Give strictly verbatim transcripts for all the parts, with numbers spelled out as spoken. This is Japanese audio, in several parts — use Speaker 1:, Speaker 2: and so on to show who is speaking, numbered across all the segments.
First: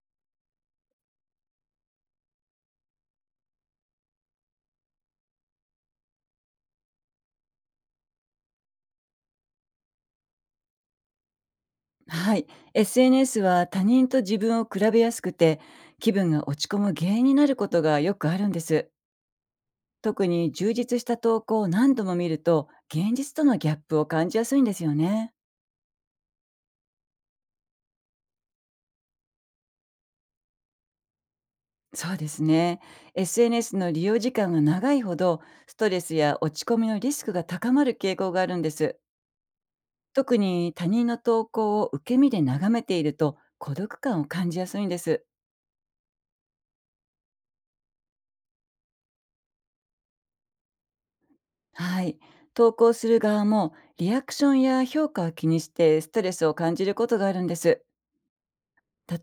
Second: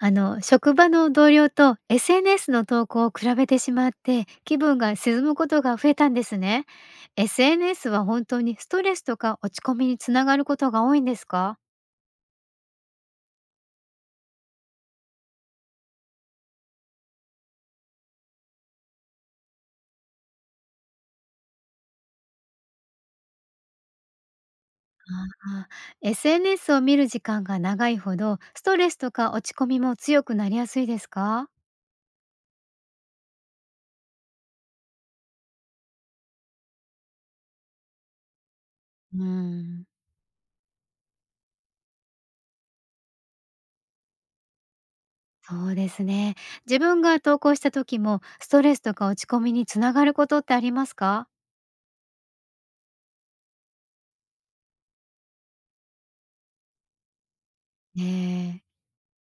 Speaker 1: あの職場の同僚と エスエヌエス の投稿を比べてしまって気分が沈むことが増えたんですね。エスエヌエス は本当にストレスとか落ち込みにつながることが多いんですか
Speaker 2: はい、エスエヌエス は他人と自分を比べやすくて気分が落ち込む原因になることがよくあるんです。特に充実した投稿を何度も見ると現実とのギャップを感じやすいんですよね。
Speaker 1: あ？ エスエヌエス を見る時間が長いほどストレスとか落ち込みも強くなりやすいですか？
Speaker 2: そうですね。エスエヌエス の利用時間が長いほどストレスや落ち込みのリスクが高まる傾向があるんです。
Speaker 1: うーん。
Speaker 2: 特に他人の投稿を受け身で眺めていると孤独感を感じやすいんです。
Speaker 1: そうですね。自分が投稿した時もストレスとか落ち込みにつながることってありますか？
Speaker 2: はい。投稿する側もリアクションや評価を気にしてストレスを感じることがあるんです。
Speaker 1: ねえ。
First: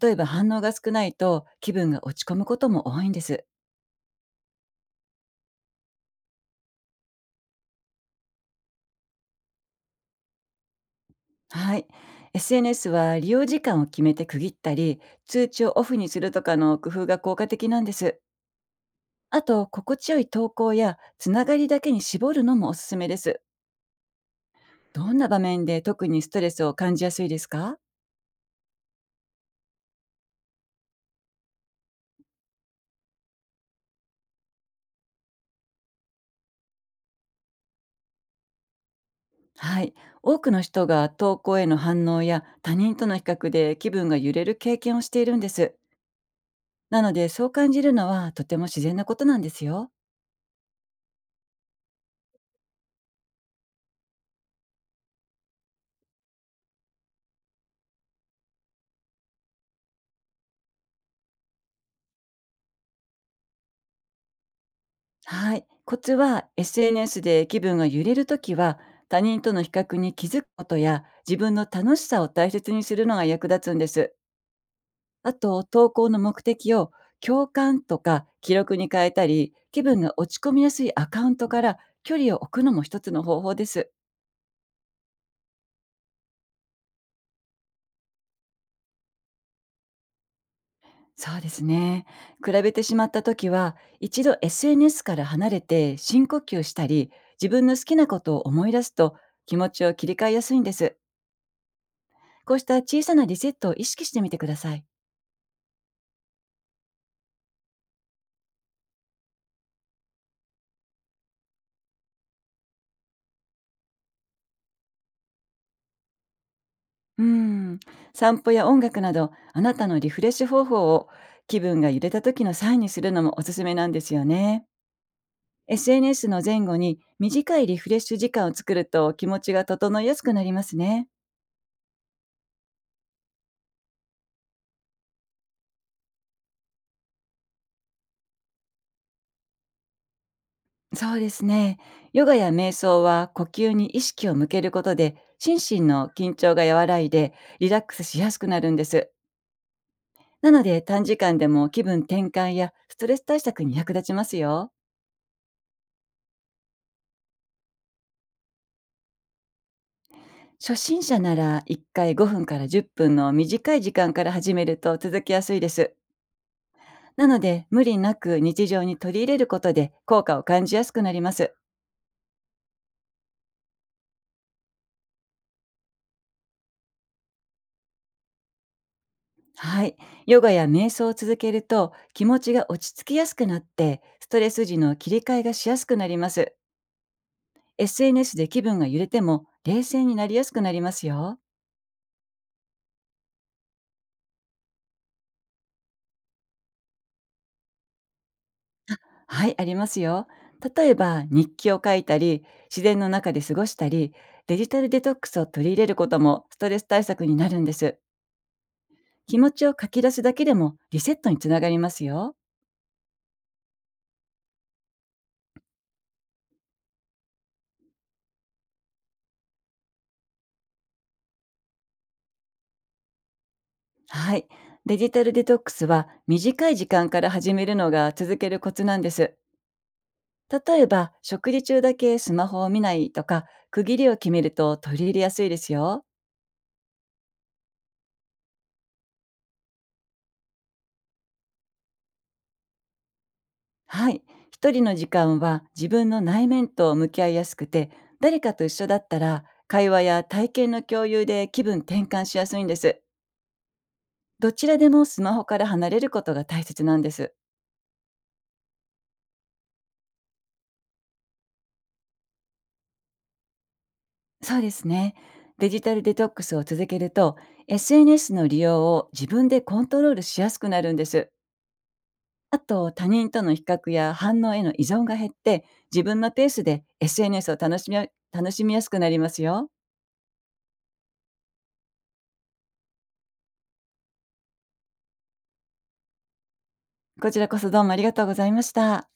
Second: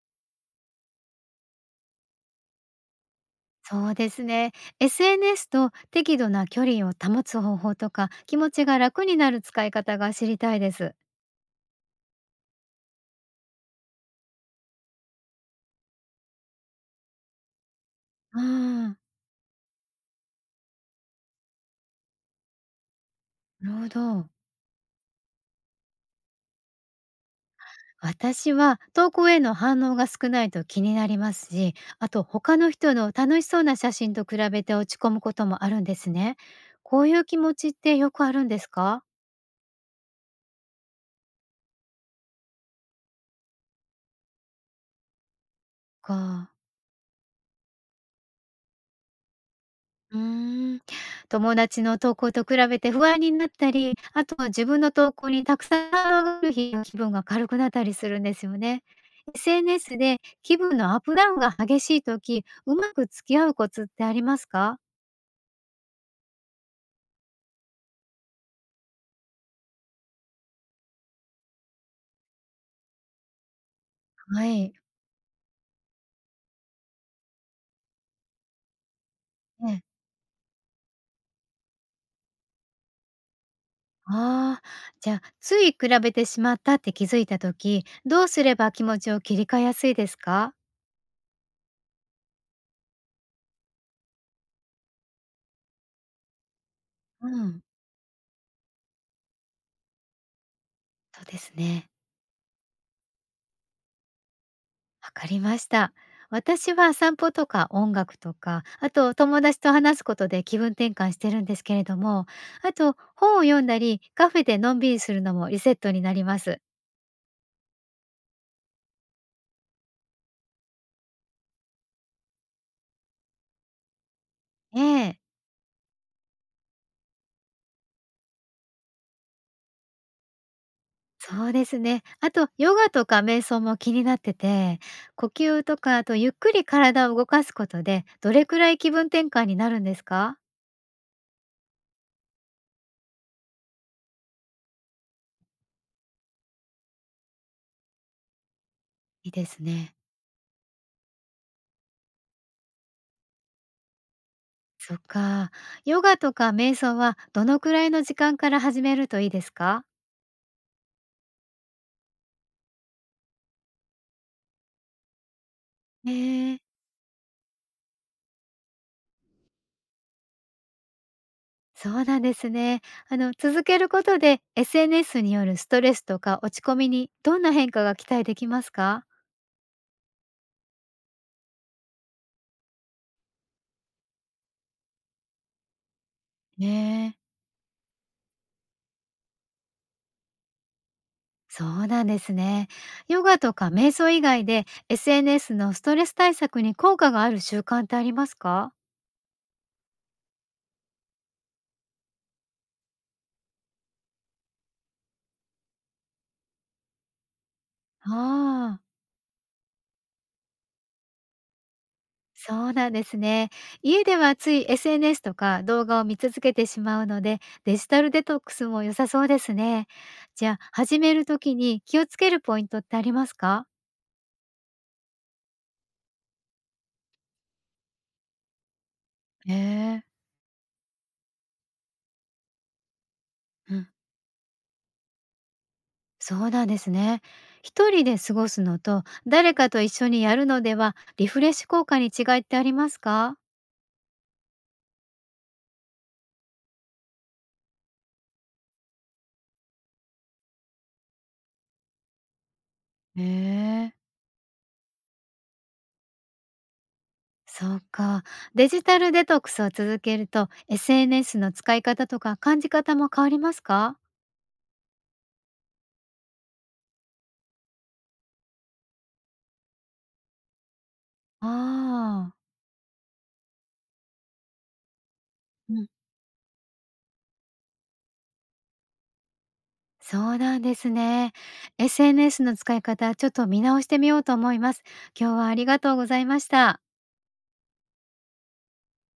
Speaker 2: 例えば反応が少ないと気分が落ち込むことも多いんです。
Speaker 1: そうですね。エスエヌエス と適度な距離を保つ方法とか、気持ちが楽になる使い方が知りたいです。
Speaker 2: はい。エスエヌエス は利用時間を決めて区切ったり、通知をオフにするとかの工夫が効果的なんです。
Speaker 1: ああ、
Speaker 2: あと、心地よい投稿やつながりだけに絞るのもおすすめです。
Speaker 1: なるほど。
Speaker 2: どんな場面で特にストレスを感じやすいですか？
Speaker 1: 私は投稿への反応が少ないと気になりますし、あと他の人の楽しそうな写真と比べて落ち込むこともあるんですね。こういう気持ちってよくあるんですか
Speaker 2: はい。多くの人が投稿への反応や他人との比較で気分が揺れる経験をしているんです。
Speaker 1: か
Speaker 2: なので、そう感じるのはとても自然なことなんですよ。
Speaker 1: うーん。友達の投稿と比べて不安になったり、あとは自分の投稿にたくさん上がる日の気分が軽くなったりするんですよね。エスエヌエス で気分のアップダウンが激しい時、うまく付き合うコツってありますか？
Speaker 2: はい。コツは エスエヌエス で気分が揺れるときは、他人との比較に気づくことや自分の楽しさを大切にするのが役立つんです。
Speaker 1: はい。
Speaker 2: あと、投稿の目的を共感とか記録に変えたり、
Speaker 1: ね、
Speaker 2: 気分が落ち込みやすいアカウントから距離を置くのも一つの方法です。
Speaker 1: ああ、じゃあ、つい比べてしまったって気づいた時、どうすれば気持ちを切り替えやすいですか？
Speaker 2: そうですね。比べてしまった時は、一度 エスエヌエス から離れて深呼吸したり、
Speaker 1: う
Speaker 2: 自
Speaker 1: ん。
Speaker 2: 分の好きなことを思い出すと気持ちを切り替えやすいんです。
Speaker 1: そうですね。
Speaker 2: こうした小さなリセットを意識してみてください。
Speaker 1: わかりました。私は散歩とか音楽とか、あと友達と話すことで気分転換してるんですけれども、あと本を読んだり、カフェでのんびりするのもリセットになります。
Speaker 2: うーん。散歩や音楽など、あなたのリフレッシュ方法を気分が揺れた時のサインにするのもおすすめなんですよね。
Speaker 1: ええ、
Speaker 2: エスエヌエス の前後に短いリフレッシュ時間を作ると気持ちが整いやすくなりますね。
Speaker 1: そうですね。あとヨガとか瞑想も気になってて、呼吸とかあとゆっくり体を動かすことで、どれくらい気分転換になるんですか？
Speaker 2: そうですね。ヨガや瞑想は呼吸に意識を向けることで心身の緊張が和らいでリラックスしやすくなるんです。
Speaker 1: いいですね。
Speaker 2: なので、短時間でも気分転換やストレス対策に役立ちますよ。
Speaker 1: そっか。ヨガとか瞑想はどのくらいの時間から始めるといいですか？
Speaker 2: 初心者ならいっかいごふんからじゅっぷんの短い時間から始めると続きやすいです。
Speaker 1: ええ。
Speaker 2: なので、無理なく日常に取り入れることで効果を感じやすくなります。
Speaker 1: そうなんですね。あの、続けることで エスエヌエス によるストレスとか落ち込みにどんな変化が期待できますか？
Speaker 2: はい。ヨガや瞑想を続けると気持ちが落ち着きやすくなって、ストレス時の切り替えがしやすくなります。
Speaker 1: ねえ。
Speaker 2: エスエヌエス で気分が揺れても冷静になりやすくなりますよ。
Speaker 1: そうなんですね。ヨガとか瞑想以外で エスエヌエス のストレス対策に効果がある習慣ってありますか？
Speaker 2: はい、ありますよ。例えば、日記を書いたり、自然の中で過ごしたり、デジタルデトックスを取り入れることもストレス対策になるんです。
Speaker 1: ああ。
Speaker 2: 気持ちを書き出すだけでもリセットにつながりますよ。
Speaker 1: そうなんですね。家ではつい エスエヌエス とか動画を見続けてしまうので、デジタルデトックスも良さそうですね。じゃあ、始めるときに気をつけるポイントってありますか？
Speaker 2: はい。デジタルデトックスは短い時間から始めるのが続けるコツなんです。
Speaker 1: ええ。
Speaker 2: 例えば、食事中だけスマホを見ないとか、
Speaker 1: う
Speaker 2: 区
Speaker 1: ん。
Speaker 2: 切りを決めると取り入れやすいですよ。
Speaker 1: そうなんですね。一人で過ごすのと誰かと一緒にやるのではリフレッシュ効果に違いってありますか？
Speaker 2: はい。一人の時間は自分の内面と向き合いやすくて、誰かと一緒だったら、会話や体験の共有で気分転換しやすいんです。
Speaker 1: へえ。
Speaker 2: どちらでもスマホから離れることが大切なんです。
Speaker 1: そうか。デジタルデトックスを続けると エスエヌエス の使い方とか感じ方も変わりますか？
Speaker 2: そうですね。デジタルデトックスを続けると、エスエヌエス の利用を自分でコントロールしやすくなるんです。
Speaker 1: ああ。
Speaker 2: あと、他人との比較や反応への依存が減って、
Speaker 1: うん。
Speaker 2: 自分のペースで エスエヌエス を楽しみや楽しみやすくなりますよ。
Speaker 1: そうなんですね。エスエヌエス の使い方ちょっと見直してみようと思います。今日はありがとうございました。
Speaker 2: こちらこそどうもありがとうございました。